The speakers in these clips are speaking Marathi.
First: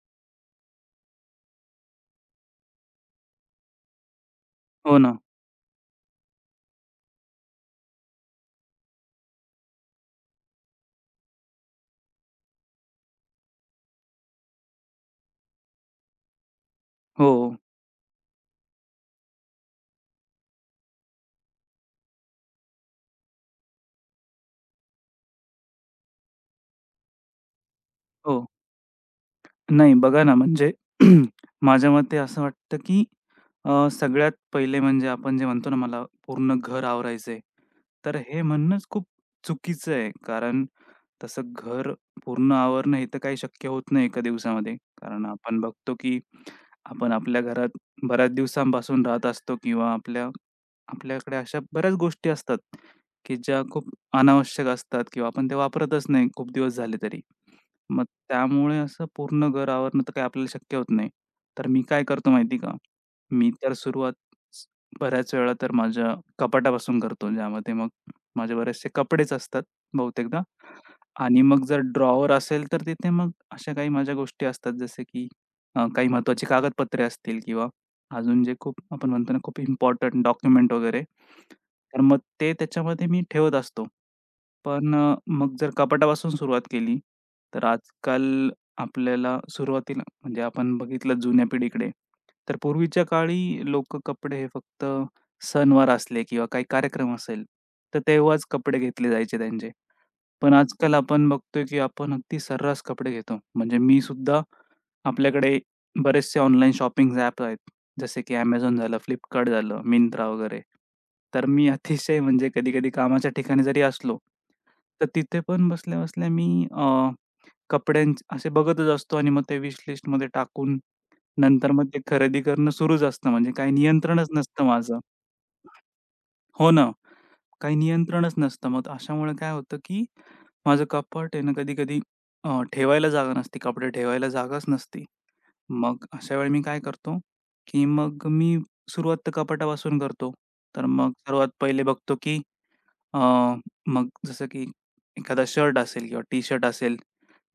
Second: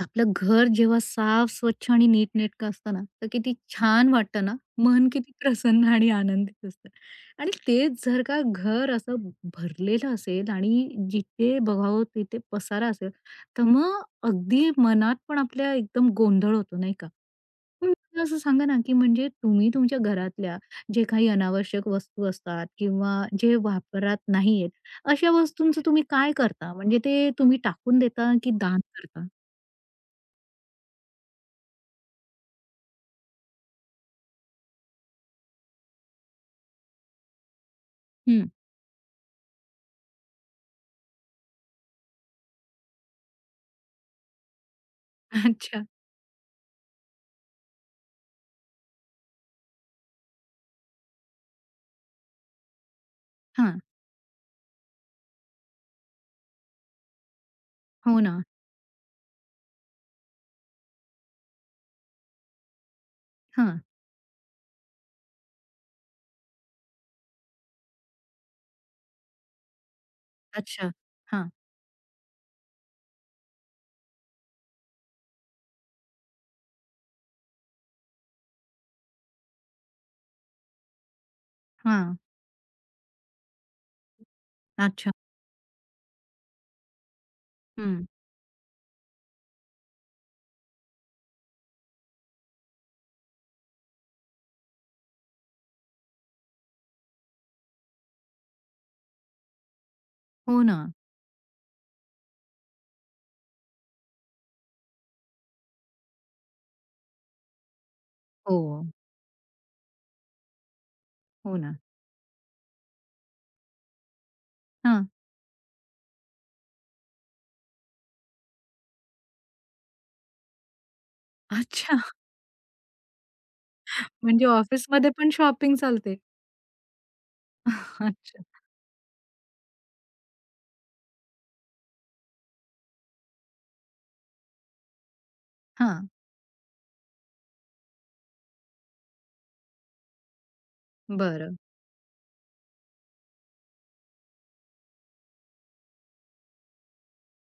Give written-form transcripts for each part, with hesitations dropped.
आपलं घर जेव्हा साफ, स्वच्छ आणि नीटनेटकं असतं ना, तर किती छान वाटतं ना. हो मन ना. किती प्रसन्न आणि आनंदित असतं. आणि तेच जर का घर असं भरलेलं असेल आणि जिथे बघावं तिथे पसारा असेल, तर मग अगदी मनात पण आपल्या एकदम गोंधळ होतो, नाही का? हो, मग मला असं सांगा ना, की म्हणजे तुम्ही तुमच्या घरातल्या जे काही अनावश्यक वस्तू असतात किंवा जे वापरात नाही अशा वस्तूंचं तुम्ही काय करता? म्हणजे ते तुम्ही टाकून देता हो. की दान करता? नाही बघा ना, म्हणजे माझ्या मते असं वाटतं, की सगळ्यात पहिले म्हणजे आपण जे म्हणतो ना, मला पूर्ण घर आवरायचंय. तर हे म्हणणंच खूप चुकीचं आहे. कारण तसं घर पूर्ण आवरणं हे तर काही शक्य होत नाही एका दिवसामध्ये. कारण आपण अच्छा. बघतो, की आपण आपल्या घरात बऱ्याच दिवसांपासून राहत असतो किंवा आपल्याकडे अशा बऱ्याच गोष्टी असतात, की ज्या हां. खूप अनावश्यक असतात किंवा आपण ते वापरतच नाही खूप दिवस झाले तरी. मग हो ना. त्यामुळे असं पूर्ण घर आवरणं तर काही आपल्याला शक्य होत नाही. तर मी काय करतो माहिती का? मी तर हां. सुरुवात स- बऱ्याच वेळा तर माझ्या कपाटापासून करतो. ज्यामध्ये मग माझे बरेचसे कपडेच असतात बहुतेकदा. अच्छा. आणि हां. मग जर ड्रॉवर असेल, तर तिथे मग अशा काही माझ्या गोष्टी असतात, जसं की काही महत्त्वाची कागदपत्रे असतील किंवा अजून जे खूप आपण म्हणतो ना, खूप इम्पोर्टंट डॉक्युमेंट वगैरे, तर हां. मग ते त्याच्यामध्ये मी ठेवत असतो. पण अच्छा. मग जर कपाटापासून सुरुवात केली, तर हं. आजकाल आपल्याला सुरुवातीला म्हणजे आपण बघितलं जुन्या पिढीकडे, तर पूर्वीच्या काळी लोकं कपडे हे फक्त सणवार असले किंवा काही कार्यक्रम असेल, तर तेव्हाच कपडे घेतले जायचे त्यांचे. पण हो ना. आजकाल आपण बघतोय, की आपण अगदी सर्रास कपडे घेतो. म्हणजे मी सुद्धा आपल्याकडे बरेचसे ऑनलाईन शॉपिंग ॲप्स आहेत. जसे की हो. Amazon झालं, Flipkart झालं, Myntra वगैरे. तर हो मी ना. अतिशय म्हणजे कधी-कधी कामाच्या ठिकाणी जरी असलो, हां. तर तिथे पण बसल्या-बसल्या मी कपड्यांचे असे बघतच असतो आणि मग ते विश लिस्टमध्ये टाकून नंतर मग अच्छा. ते खरेदी करणं सुरूच असतं. म्हणजे काही नियंत्रणच म्हणजे नसतं माझं. ऑफिसमध्ये पण शॉपिंग चालते. हो ना. काही नियंत्रणच अच्छा. नसतं. मग अशामुळे काय होतं, की माझं कपाट आहे ना कधी-कधी ठेवायला जागा नसते, कपडे ठेवायला जागाच नसते. मग हां. अशा वेळी मी काय करतो, की मग मी सुरुवात तर कपाटापासून करतो. तर मग सर्वात बरं. पहिले बघतो, की अ, मग जसं की एखादा शर्ट असेल किंवा टी-शर्ट असेल,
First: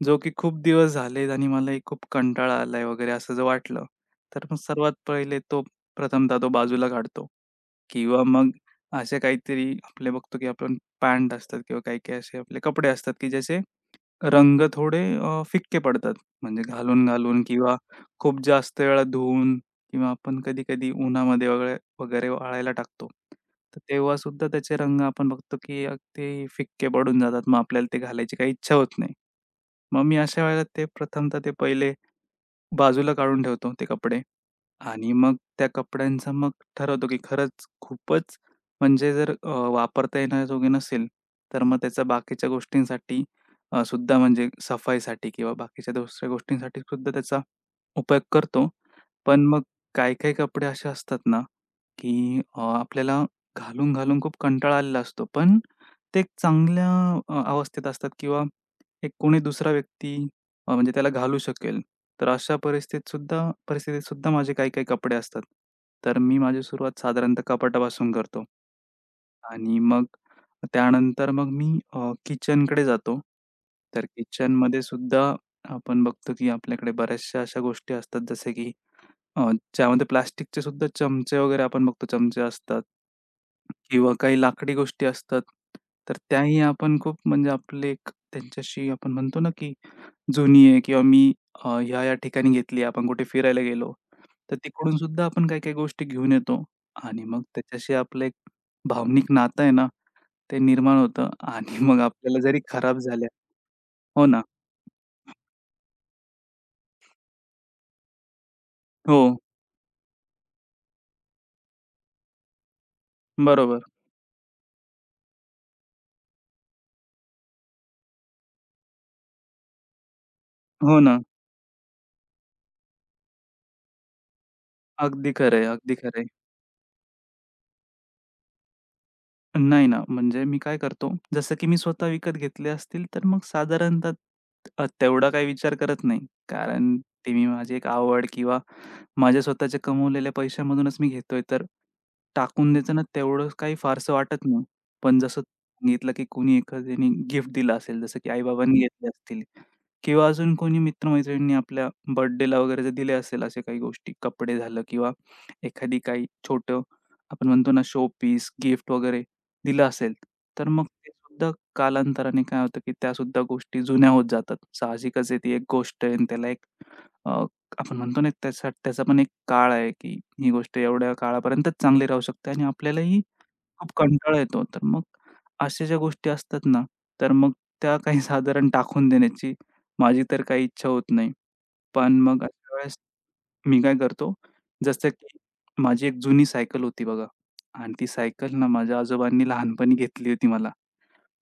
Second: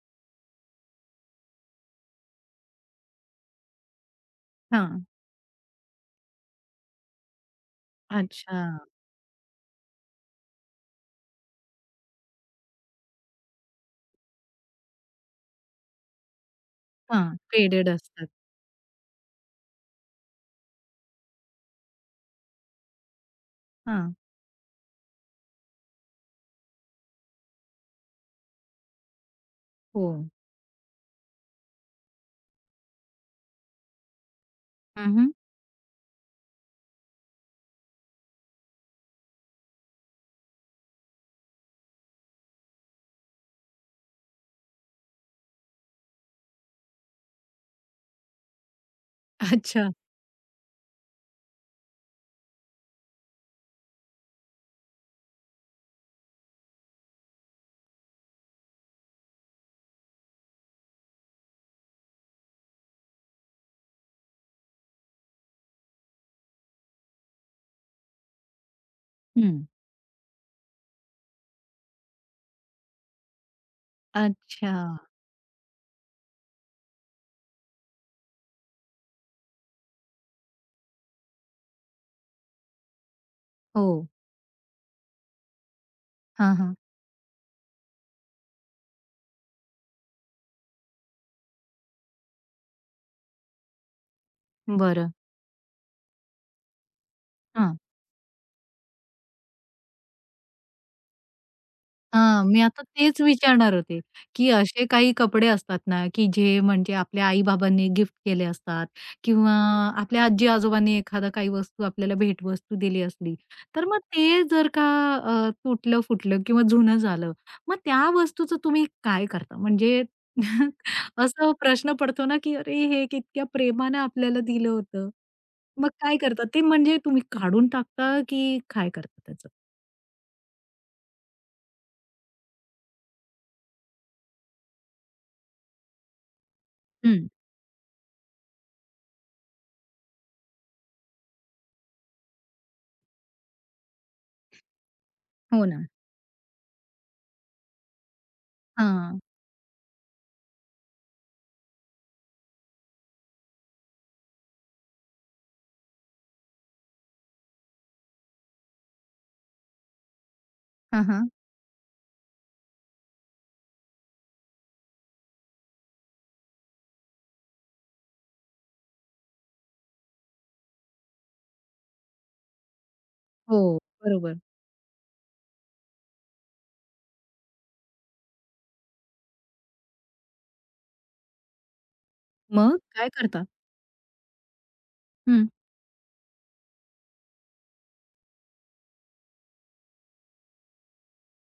जो की खूप दिवस झालेत आणि मला एक खूप कंटाळा आलाय वगैरे असं जर वाटलं, तर मग सर्वात हां. पहिले तो प्रथमतः तो बाजूला काढतो. किंवा मग अच्छा. असे काहीतरी आपले बघतो की आपण पॅन्ट असतात किंवा काही-काही असे आपले कपडे असतात की ज्याचे रंग थोडे फिक्के पडतात. म्हणजे हां. घालून-घालून किंवा पेडेड असतात. खूप जास्त वेळा धुवून किंवा आपण कधी-कधी उन्हामध्ये वगैरे वगैरे वाळायला टाकतो. तर हां. तेव्हासुद्धा त्याचे रंग आपण बघतो की अगदी फिक्के पडून जातात. मग आपल्याला ते घालायची काही इच्छा होत नाही. मग हो. मी अशा वेळेला ते प्रथमतः ते पहिले बाजूला काढून ठेवतो ते कपडे हं, आणि हं. मग त्या कपड्यांचा मग ठरवतो, की खरंच खूपच म्हणजे जर वापरता येण्याजोगे नसेल, तर मग त्याचा बाकीच्या गोष्टींसाठी सुद्धा म्हणजे सफाईसाठी किंवा बाकीच्या दुसऱ्या गोष्टींसाठी सुद्धा त्याचा उपयोग करतो. पण मग अच्छा. काही-काही कपडे असे असतात ना, की आपल्याला घालून-घालून खूप कंटाळा आलेला असतो. पण ते एक चांगल्या अवस्थेत असतात किंवा एक कोणी दुसरा व्यक्ती म्हणजे त्याला घालू शकेल. तर अशा परिस्थितीत सुद्धा माझे काही-काही कपडे असतात. तर मी माझी सुरुवात साधारणतः कपाटापासून करतो हं. आणि मग त्यानंतर मग मी किचनकडे जातो. तर अच्छा. किचनमध्ये सुद्धा आपण बघतो, की आपल्याकडे बऱ्याचशा अशा गोष्टी असतात जसे की अ, ज्यामध्ये प्लास्टिकचे सुद्धा चमचे वगैरे आपण बघतो चमचे असतात हो. किंवा काही लाकडी गोष्टी असतात. तर हां, त्याही हां. आपण खूप म्हणजे आपले एक त्यांच्याशी आपण म्हणतो ना, की जुनी आहे किंवा मी ह्या-ह्या ठिकाणी घेतली, आपण कुठे फिरायला गेलो, तर तिकडून बरं. सुद्धा आपण काही-काही गोष्टी घेऊन येतो आणि मग हां. त्याच्याशी आपलं एक भावनिक नातं आहे ना, ते निर्माण होतं आणि मग आपल्याला हां, जरी मी आता खराब तेच झाल्या विचारणार होते, हो ना. की असे काही कपडे असतात ना, की जे म्हणजे आपल्या आई-बाबांनी गिफ्ट केले असतात हो, किंवा आपल्या आजी-आजोबांनी एखादा काही वस्तू आपल्याला भेटवस्तू दिली असली, बरोबर. तर मग ते जर का तुटलं-फुटलं किंवा जुनं झालं, मग त्या वस्तूचं तुम्ही काय करता? म्हणजे हो ना. असा प्रश्न पडतो ना, की "अरे, हे इतक्या प्रेमानं आपल्याला दिलं होतं." अगदी खरं मग अगदी काय खरं करता? ते म्हणजे तुम्ही काढून टाकता, की काय करता त्याचं? नाही ना, म्हणजे मी काय करतो, जसं की मी स्वतः विकत घेतले असतील, तर मग साधारणतः तेवढा काही विचार करत नाही. कारण हं, ती मी माझी एक आवड किंवा माझ्या स्वतःच्या कमवलेल्या पैशामधूनच मी घेतोय, तर टाकून द्यायचं ना, तेवढं काही फारसं वाटत नाही. पण जसं हो ना. सांगितलं, की कोणी एखाद्याने गिफ्ट दिलं असेल, जसं की आई घेतले हां. असतील किंवा अजून कोणी मित्र आपल्या बर्थडेला वगैरे जर दिले असेल अशा काही गोष्टी, कपडे झालं किंवा एखादी काही छोटं आपण म्हणतो ना, शोपीस, गिफ्ट वगैरे, दिलं असेल, तर मग हां, ते हां. सुद्धा कालांतराने काय होतं, की त्यासुद्धा गोष्टी जुन्या होत जातात. साहजिकच आहे ती एक गोष्ट आहे आणि त्याला एक अ, आपण म्हणतो ना त्याचा त्याचा पण एक काळ आहे, की ही गोष्ट एवढ्या काळापर्यंतच चांगली राहू शकते आणि आपल्यालाही हो, खूप बरोबर. कंटाळा येतो. तर मग अशा ज्या गोष्टी असतात ना, तर मग त्या काही साधारण टाकून देण्याची माझी तर काही इच्छा होत नाही. पण मग अशा मग वेळेस काय करता? मी काय करतो, जसं की हं. माझी एक जुनी सायकल होती बघा आणि ती सायकल ना माझ्या आजोबांनी लहानपणी घेतली होती मला.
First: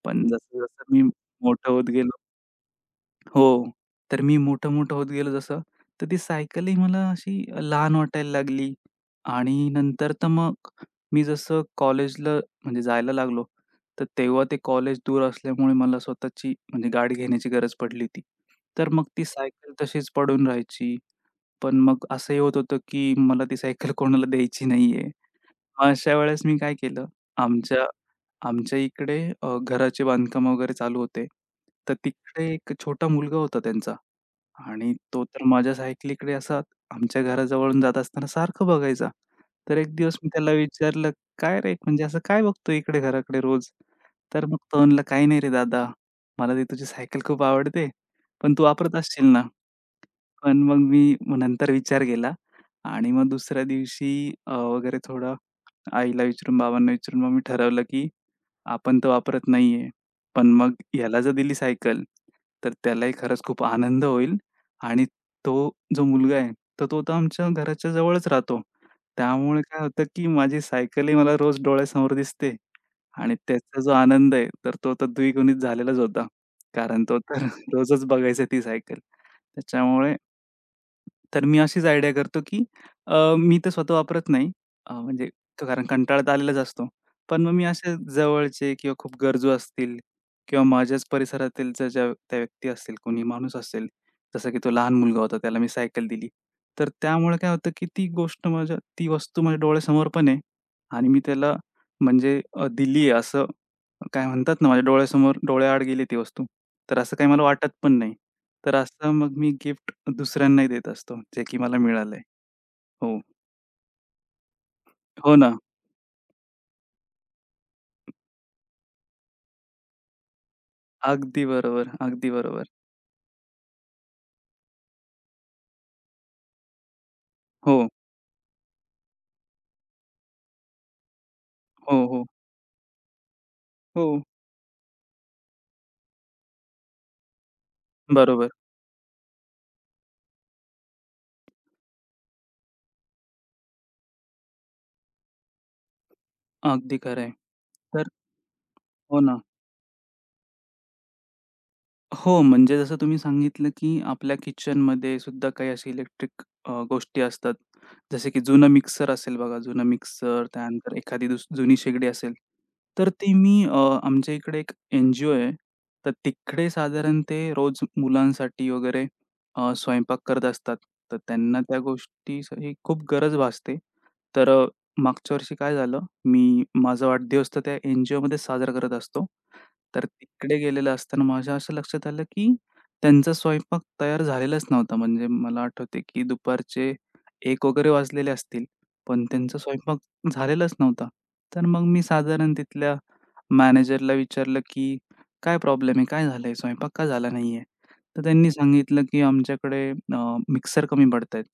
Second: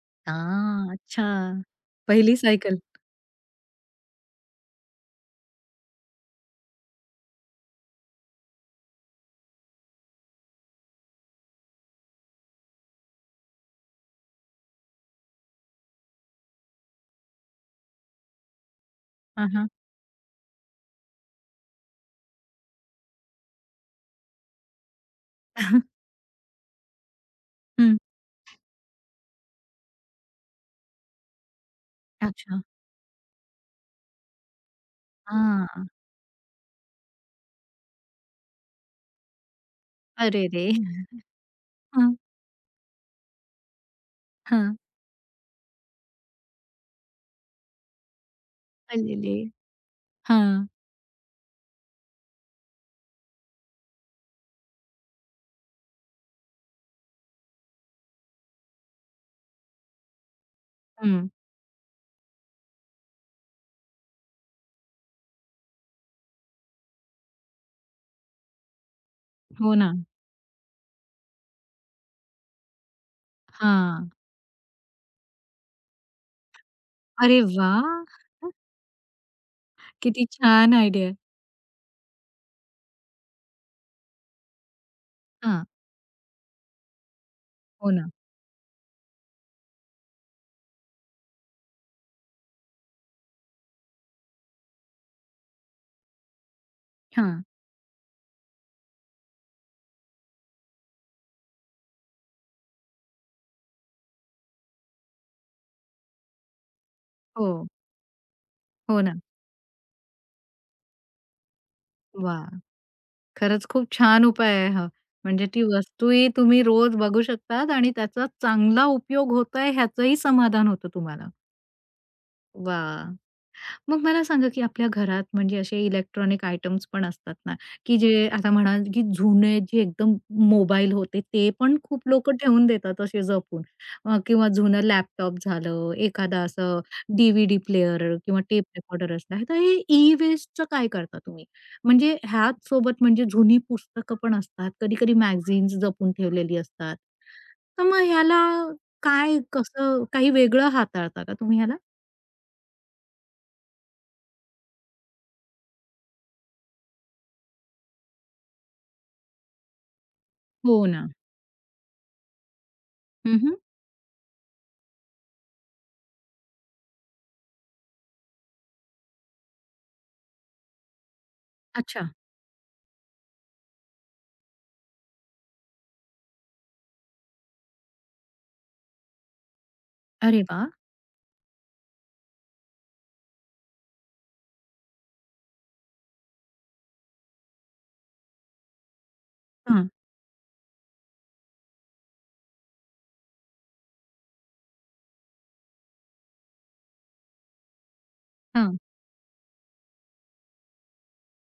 पण जसं-जसं हां, मी अच्छा. मोठं होत गेलो पहिली सायकल. हो. तर मी मोठं-मोठं होत गेलो जसं, तर ती सायकलही मला अशी लहान वाटायला लागली आणि नंतर तर मग मी जसं कॉलेजला म्हणजे जायला लागलो, तर तेव्हा ते कॉलेज दूर असल्यामुळे मला स्वतःची म्हणजे गाडी घेण्याची गरज पडली होती. तर मग ती हां, हां. सायकल तशीच पडून राहायची. पण मग असंही होत होतं, की मला ती सायकल कोणाला द्यायची नाहीये. मग अशा वेळेस मी काय केलं, आमच्या हं. आमच्या इकडे घराचे बांधकाम वगैरे चालू होते. तर तिकडे अच्छा. एक छोटा मुलगा होता त्यांचा आणि तो तर माझ्या हां. सायकलीकडे असा आमच्या घराजवळून जात असताना सारखं बघायचा. तर एक दिवस मी अरे त्याला रे! विचारलं, "काय रे, म्हणजे हां, असं काय बघतोय इकडे घराकडे रोज?" तर मग हां. तो म्हणला, "काही नाही रे दादा, मला ती तुझी सायकल खूप आवडते, पण तू वापरत असशील अलेले! ना?" पण हां. मग मी नंतर विचार केला आणि मग दुसऱ्या दिवशी वगैरे थोडा आईला विचारून, बाबांना विचारून मग मी ठरवलं, की आपण तर वापरत नाहीये. पण मग ह्याला हं. जर दिली सायकल, तर त्यालाही खरंच खूप आनंद होईल आणि तो जो मुलगा आहे, तर तो तर आमच्या घराच्या जवळच राहतो. त्यामुळे हो काय ना. होतं, की माझी सायकलही मला रोज डोळ्यासमोर दिसते आणि त्याचा जो हां. आनंद आहे, तर तो तर द्विगुणित झालेलाच होता. कारण तो तर अरे रोजच वाह! बघायचा ती सायकल. त्याच्यामुळे किती छान आयडिया आहे. तर मी अशीच आयडिया करतो, की मी तर स्वतः वापरत नाही. म्हणजे हां. कारण कंटाळा आलेलाच असतो. पण मग मी हो असे ना. जवळचे किंवा खूप गरजू असतील किंवा माझ्याच परिसरातील ज्या ज्या त्या व्यक्ती असतील, कोणी माणूस असेल, जसं की तो लहान मुलगा होता त्याला मी सायकल दिली. तर त्यामुळे हां. काय होतं, की ती वस्तू माझ्या डोळ्यासमोर पण आहे आणि मी त्याला म्हणजे दिली आहे असं काय म्हणतात ना, माझ्या डोळ्यासमोर डोळ्याआड गेली ती वस्तू. तर असं काही मला हो. वाटत पण नाही. तर हो असं ना. मग मी गिफ्ट दुसऱ्यांनाही देत असतो, जे की मला मिळालंय. वाह! हो. खरंच खूप छान उपाय आहे हा. हो म्हणजे ना. ती वस्तूही तुम्ही रोज बघू शकतात आणि त्याचा चांगला उपयोग होतोय ह्याचंही समाधान होतं तुम्हाला. अगदी बरोबर, अगदी बरोबर. वाह! मग मला सांगा, की आपल्या घरात म्हणजे असे इलेक्ट्रॉनिक आयटम्स पण असतात ना, हो, की जे आता म्हणाल, की जुने जे एकदम मोबाईल होते, ते पण हो, खूप हो, लोकं ठेवून देतात असे जपून हो. किंवा जुनं लॅपटॉप झालं, एखादा असं DVD प्लेअर किंवा बरोबर. टेप रेकॉर्डर असला. तर हे ई-वेस्टचं काय करता तुम्ही? म्हणजे ह्याच सोबत म्हणजे जुनी पुस्तकं पण असतात, कधी-कधी मॅगझीन्स जपून ठेवलेली असतात. अगदी खरं आहे. तर मग तर ह्याला हो काय, ना. कसं काही वेगळं हाताळता का तुम्ही ह्याला? हो, म्हणजे जसं तुम्ही सांगितलं, की आपल्या किचनमध्ये सुद्धा काही असे इलेक्ट्रिक गोष्टी असतात. जसे की जुनं मिक्सर असेल बघा, जुनं मिक्सर, हो त्यानंतर ना. एखादी जुनी शेगडी असेल. तर ती हं, मी आमच्या इकडे एक एन-जी-ओ आहे. तर तिकडे साधारण ते रोज मुलांसाठी वगैरे स्वयंपाक करत असतात. तर त्यांना त्या अच्छा. गोष्टीची खूप गरज भासते. तर मागच्या वर्षी काय झालं मी माझा वाढदिवस तर त्या एन-जी-ओमध्ये साजरा करत असतो. तर अरे तिकडे वा, गेलेलं असताना माझ्या असं लक्षात आलं, की त्यांचा स्वयंपाक तयार झालेलाच नव्हता. म्हणजे मला आठवते, की दुपारचे 1 वगैरे वाजलेले असतील, पण त्यांचा हां. स्वयंपाक झालेलाच नव्हता. तर मग मी साधारण तिथल्या मॅनेजरला विचारलं, की "काय प्रॉब्लेम आहे? काय झालंय? स्वयंपाक का झाला नाहीये?" तर त्यांनी हां. सांगितलं, की "आमच्याकडे मिक्सर कमी पडतायत."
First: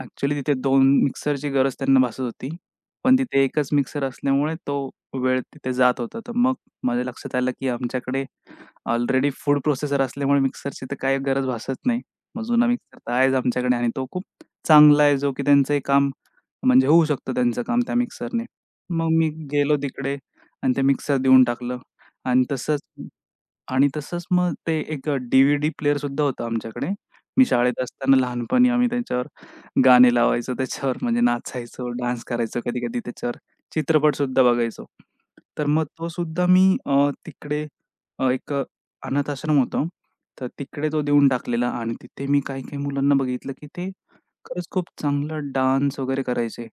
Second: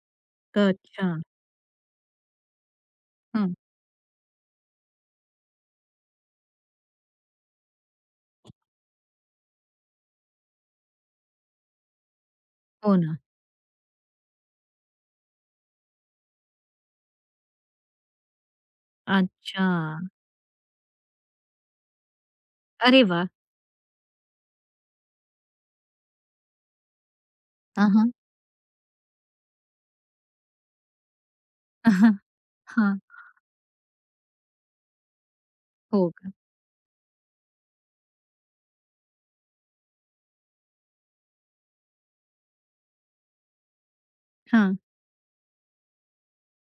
ॲक्चुअली तिथे 2 अच्छा. मिक्सरची गरज त्यांना भासत होती. पण तिथे हां. एकच मिक्सर असल्यामुळे तो वेळ तिथे जात होता. तर मग माझ्या लक्षात आलं, की आमच्याकडे ऑलरेडी फूड प्रोसेसर असल्यामुळे मिक्सरची तर काही गरज भासत नाही. मग जुना हो मिक्सर तर ना. आहेच आमच्याकडे आणि तो खूप चांगला आहे, जो की त्यांचंही काम म्हणजे होऊ शकतं त्यांचं काम त्या मिक्सरने. मग मी अच्छा. गेलो तिकडे आणि ते मिक्सर देऊन टाकलं आणि तसंच अरे वाह! आणि तसंच मग ते एक डी-व्ही-डी प्लेअर सुद्धा होता आमच्याकडे. मी शाळेत आ हां. असताना लहानपणी आम्ही त्याच्यावर गाणे लावायचो, त्याच्यावर म्हणजे नाचायचो, डान्स करायचो हां. कधी-कधी त्याच्यावर. चित्रपटसुद्धा बघायचो. तर मग तो हो का? सुद्धा मी तिकडे एक अनाथ आश्रम होतं. तर तिकडे तो देऊन टाकलेला आणि तिथे मी काही-काही मुलांना बघितलं की ते खरंच हां. खूप चांगला डान्स वगैरे करायचे.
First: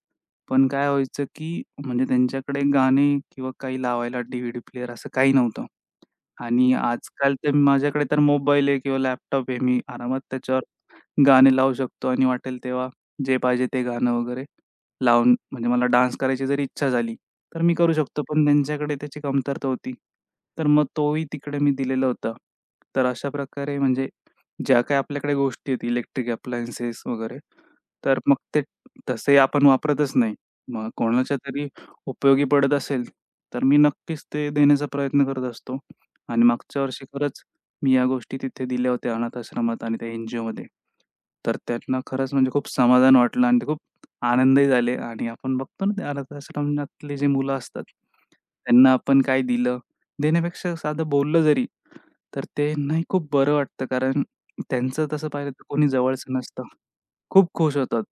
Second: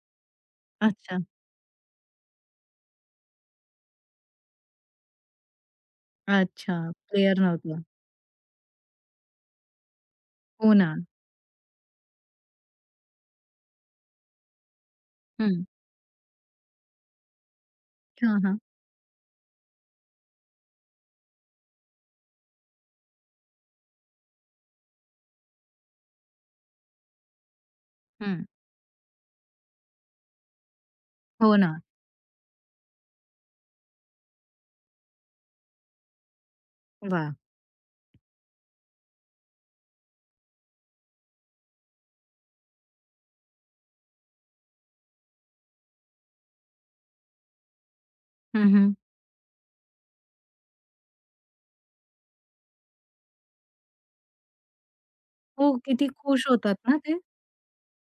पण काय अच्छा. व्हायचं, की म्हणजे त्यांच्याकडे गाणे किंवा काही लावायला डी-व्ही-डी प्लेअर असं काही नव्हतं. आणि अच्छा. आजकाल प्लेयर तर नव्हतं. माझ्याकडे तर मोबाईल आहे किंवा लॅपटॉप आहे. मी आरामात त्याच्यावर हो ना. गाणे लावू शकतो आणि वाटेल तेव्हा जे पाहिजे ते गाणं वगैरे लावून हं. म्हणजे मला डान्स करायची जरी इच्छा झाली, तर मी करू शकतो. हां, पण हां. त्यांच्याकडे त्याची कमतरता होती. तर मग तोही तिकडे मी दिलेला होता. तर अशा प्रकारे म्हणजे ज्या काही आपल्याकडे गोष्टी आहेत इलेक्ट्रिक अप्लायन्सेस वगैरे, तर मग हं. ते तसे आपण वापरतच नाही. मग कोणाच्या हो तरी ना. उपयोगी पडत असेल, तर मी नक्कीच ते देण्याचा प्रयत्न करत असतो. आणि मागच्या वर्षी वाह! खरंच मी या गोष्टी तिथे दिल्या होत्या अनाथ आश्रमात आणि त्या एन-जी-ओमध्ये. तर त्यांना खरंच म्हणजे खूप समाधान वाटलं आणि ते खूप आनंदही झाले आणि आपण बघतो ना, ते अनाथ आश्रमातले जे मुलं असतात, हं, त्यांना हं. आपण काय दिलं, देण्यापेक्षा साधं बोललं जरी, तर त्यांनाही खूप बरं वाटतं कारण त्यांचं तसं पाहिलं तर हो, कोणी किती जवळचं खुश नसतं. होतात ना ते. खूप खुश होतात.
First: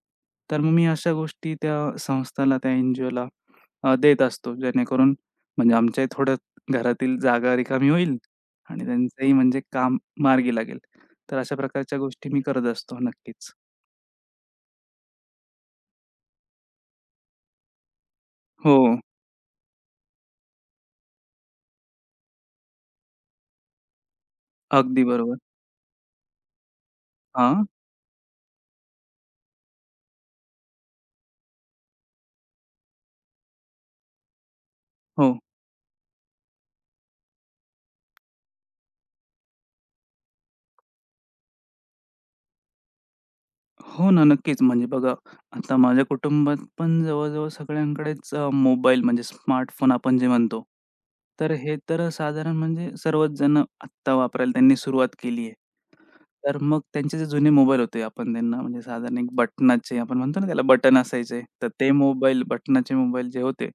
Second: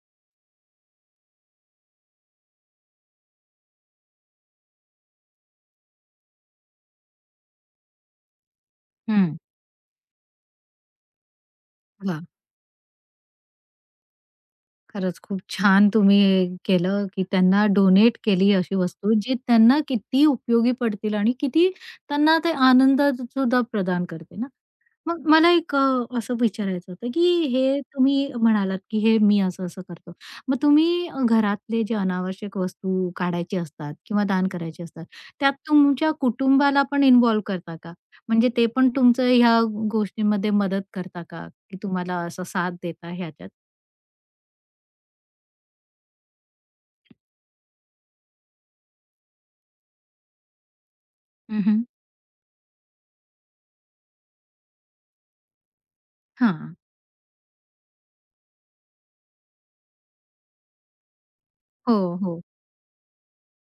तर मग मी अशा गोष्टी त्या संस्थाला, त्या एन-जी-ओला देत असतो. जेणेकरून म्हणजे आमच्याही थोडं घरातील जागा रिकामी होईल आणि त्यांचंही हं. म्हणजे काम मार्गी लागेल. तर अशा प्रकारच्या वाह! गोष्टी मी करत असतो नक्कीच. खरंच खूप छान तुम्ही केलं, की त्यांना डोनेट केली अशी हो, वस्तू, जी त्यांना किती उपयोगी पडतील आणि किती त्यांना ते आनंद सुद्धा प्रदान करते. ना. अगदी मग बरोबर. मला एक असं विचारायचं होतं, की हां, हे तुम्ही म्हणालात, की हे मी असं-असं करतो. मग तुम्ही घरातले जे अनावश्यक वस्तू काढायचे असतात किंवा दान करायचे असतात, हो. त्यात तुमच्या कुटुंबाला पण इन्व्हॉल्व करता का? म्हणजे ते पण तुमचं ह्या गोष्टींमध्ये मदत करता का? की तुम्हाला असा साथ देता ह्याच्यात? हो ना, नक्कीच. म्हणजे बघा, आता माझ्या कुटुंबात पण जवळ सगळ्यांकडेच मोबाईल म्हणजे स्मार्टफोन आपण जे म्हणतो. तर हं, हे हं. तर साधारण म्हणजे सर्वच जण आत्ता वापरायला त्यांनी सुरुवात केली आहे. तर मग त्यांचे जे जुने मोबाईल होते, आपण त्यांना म्हणजे साधारण एक बटनाचे आपण म्हणतो ना त्याला बटन असायचे. तर ते हो, हो. मोबाईल बटनाचे मोबाईल जे होते,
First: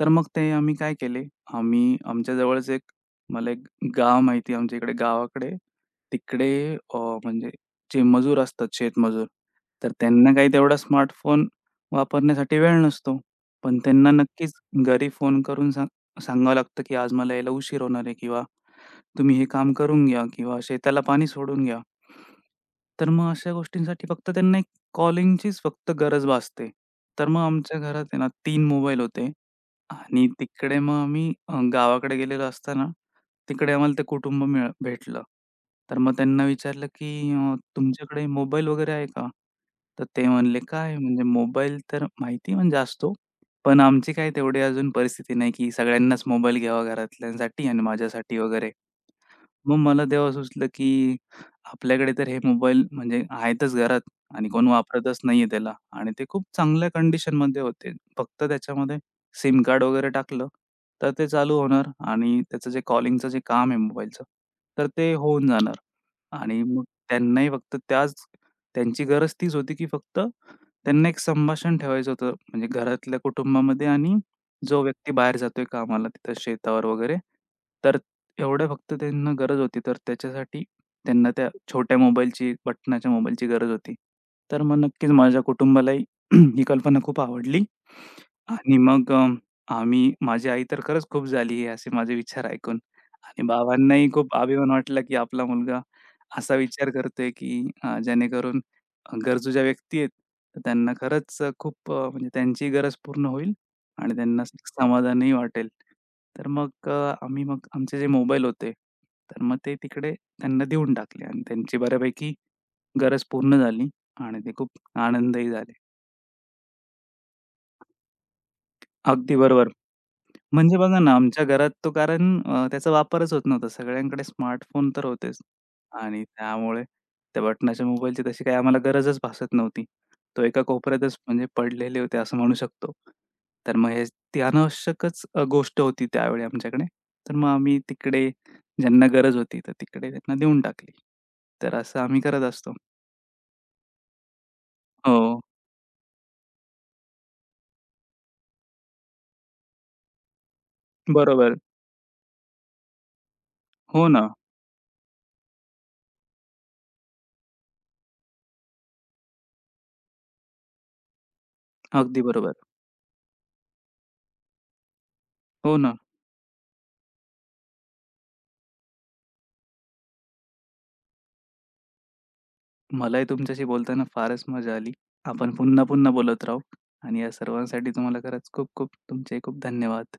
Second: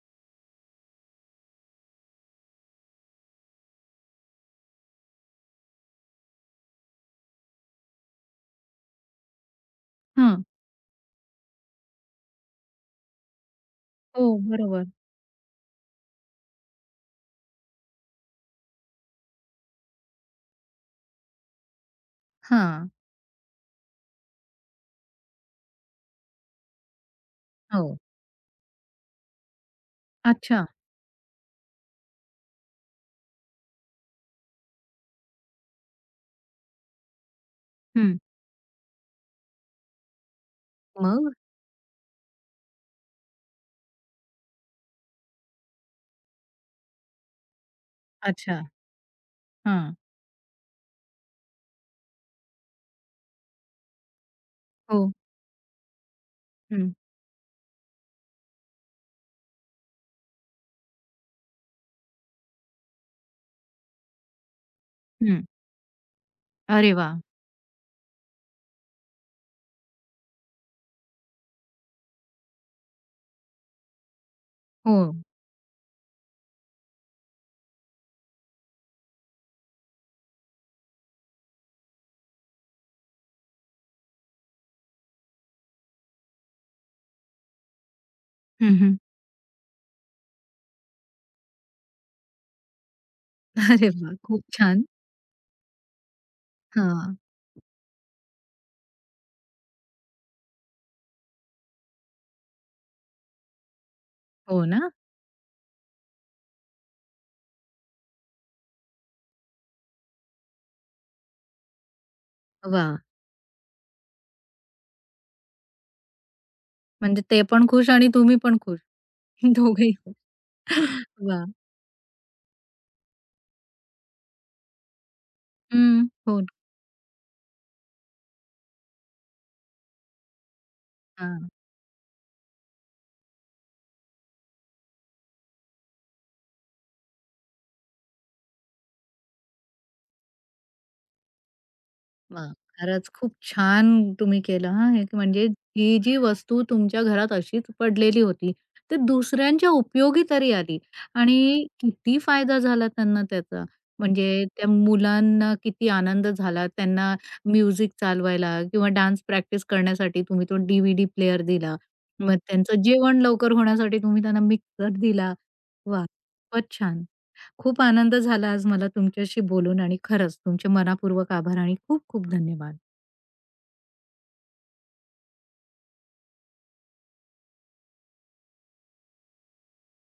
तर मग ते आम्ही काय केले, आम्ही आमच्या जवळच मला एक गाव माहिती आहे आमच्या इकडे गावाकडे. तिकडे म्हणजे जे मजूर असतात शेतमजूर, तर त्यांना हां. काही तेवढा स्मार्टफोन वापरण्यासाठी वेळ नसतो. पण त्यांना हो, नक्कीच बरोबर. घरी फोन करून सांगावं लागतं, की आज मला यायला उशीर होणार आहे किंवा तुम्ही हे काम करून घ्या किंवा शेताला पाणी सोडून घ्या. हां. तर मग अशा गोष्टींसाठी फक्त त्यांना एक कॉलिंगचीच फक्त गरज भासते. तर मग आमच्या हो. घरात आहे ना 3 मोबाईल होते आणि अच्छा. तिकडे मग आम्ही गावाकडे गेलेलो असताना तिकडे आम्हाला ते कुटुंब भेटलं. तर मग त्यांना विचारलं, की हं. "तुमच्याकडे मोबाईल वगैरे आहे का?" तर ते म्हणले, "काय म्हणजे मग? मोबाईल तर माहिती म्हणजे असतो, पण आमची काय तेवढी अजून परिस्थिती नाही, की सगळ्यांनाच मोबाईल घ्यावा घरातल्यांसाठी आणि माझ्यासाठी अच्छा. वगैरे." मग हां. मला तेव्हा सुचलं, की आपल्याकडे तर हे मोबाईल म्हणजे आहेतच घरात आणि कोण हो. वापरतच नाहीये त्याला आणि ते खूप चांगल्या हं. कंडिशनमध्ये होते. फक्त त्याच्यामध्ये सिम कार्ड वगैरे टाकलं, तर ते चालू होणार आणि त्याचं जे कॉलिंगचं जे काम आहे मोबाईलचं, तर ते हं. होऊन जाणार. आणि मग अरे वाह! त्यांनाही फक्त त्याच त्यांची गरज तीच होती, की फक्त त्यांना एक संभाषण ठेवायचं होतं. म्हणजे घरातल्या कुटुंबामध्ये आणि जो हो. व्यक्ती बाहेर जातोय कामाला तिथं शेतावर वगैरे, तर एवढ्या फक्त त्यांना गरज होती. तर त्याच्यासाठी त्यांना त्या छोट्या मोबाईलची, बटनाच्या मोबाईलची गरज होती. तर मग नक्कीच माझ्या कुटुंबालाही ही कल्पना खूप आवडली हं, आणि हं. मग आम्ही माझी आई तर खरंच खूश झाली आहे असे माझे विचार ऐकून आणि अरे बाबांनाही वाह! खूप खूप अभिमान छान. वाटला, की आपला मुलगा असा विचार हां. करतोय, की जेणेकरून गरजू ज्या व्यक्ती आहेत, तर त्यांना खरंच खूप म्हणजे त्यांचीही गरज पूर्ण होईल आणि त्यांना हो एक ना? समाधानही वाटेल. तर मग आम्ही मग आमचे जे मोबाईल होते, तर मग ते तिकडे त्यांना देऊन टाकले आणि त्यांची बऱ्यापैकी वाह! गरज पूर्ण झाली आणि ते खूप आनंदही झाले. म्हणजे ते पण खुश आणि तुम्ही पण खुश. अगदी बरोबर. दोघेही खुश. म्हणजे बघा ना, आमच्या वाह! घरात तो कारण त्याचा वापरच होत नव्हता. सगळ्यांकडे स्मार्टफोन तर होतेच हं. आणि हो. त्यामुळे त्या बटनाच्या मोबाईलची तशी काही आम्हाला गरजच भासत नव्हती. तो एका कोपऱ्यातच म्हणजे हां. पडलेले होते असं म्हणू शकतो. तर मग हे ती अनावश्यकच गोष्ट होती त्यावेळी आमच्याकडे. तर मग आम्ही तिकडे ज्यांना गरज होती, तर तिकडे त्यांना देऊन टाकली. तर असं आम्ही करत वा, असतो. खरंच खूप छान तुम्ही केलं हां, हे की हो, म्हणजे जी जी वस्तू तुमच्या घरात अशीच पडलेली होती, ते दुसऱ्यांच्या उपयोगी तरी आली बरोबर. आणि किती फायदा झाला त्यांना त्याचा. हो ना. म्हणजे त्या मुलांना किती आनंद झाला. त्यांना म्युझिक चालवायला किंवा डान्स प्रॅक्टिस करण्यासाठी तुम्ही तो DV दिला. अगदी मग बरोबर. त्यांचं जेवण लवकर होण्यासाठी तुम्ही त्यांना मिक्सर दिला. हो ना. वाह! खूपच छान. खूप आनंद झाला आज मला तुमच्याशी बोलून आणि खरंच तुमचे मनापूर्वक आभार आणि खूप खूप धन्यवाद. मलाही तुमच्याशी बोलताना फारच मजा आली. आपण पुन्हा-पुन्हा बोलत राहू आणि या सर्वांसाठी तुम्हाला खरंच खूप-खूप तुमचे खूप धन्यवाद.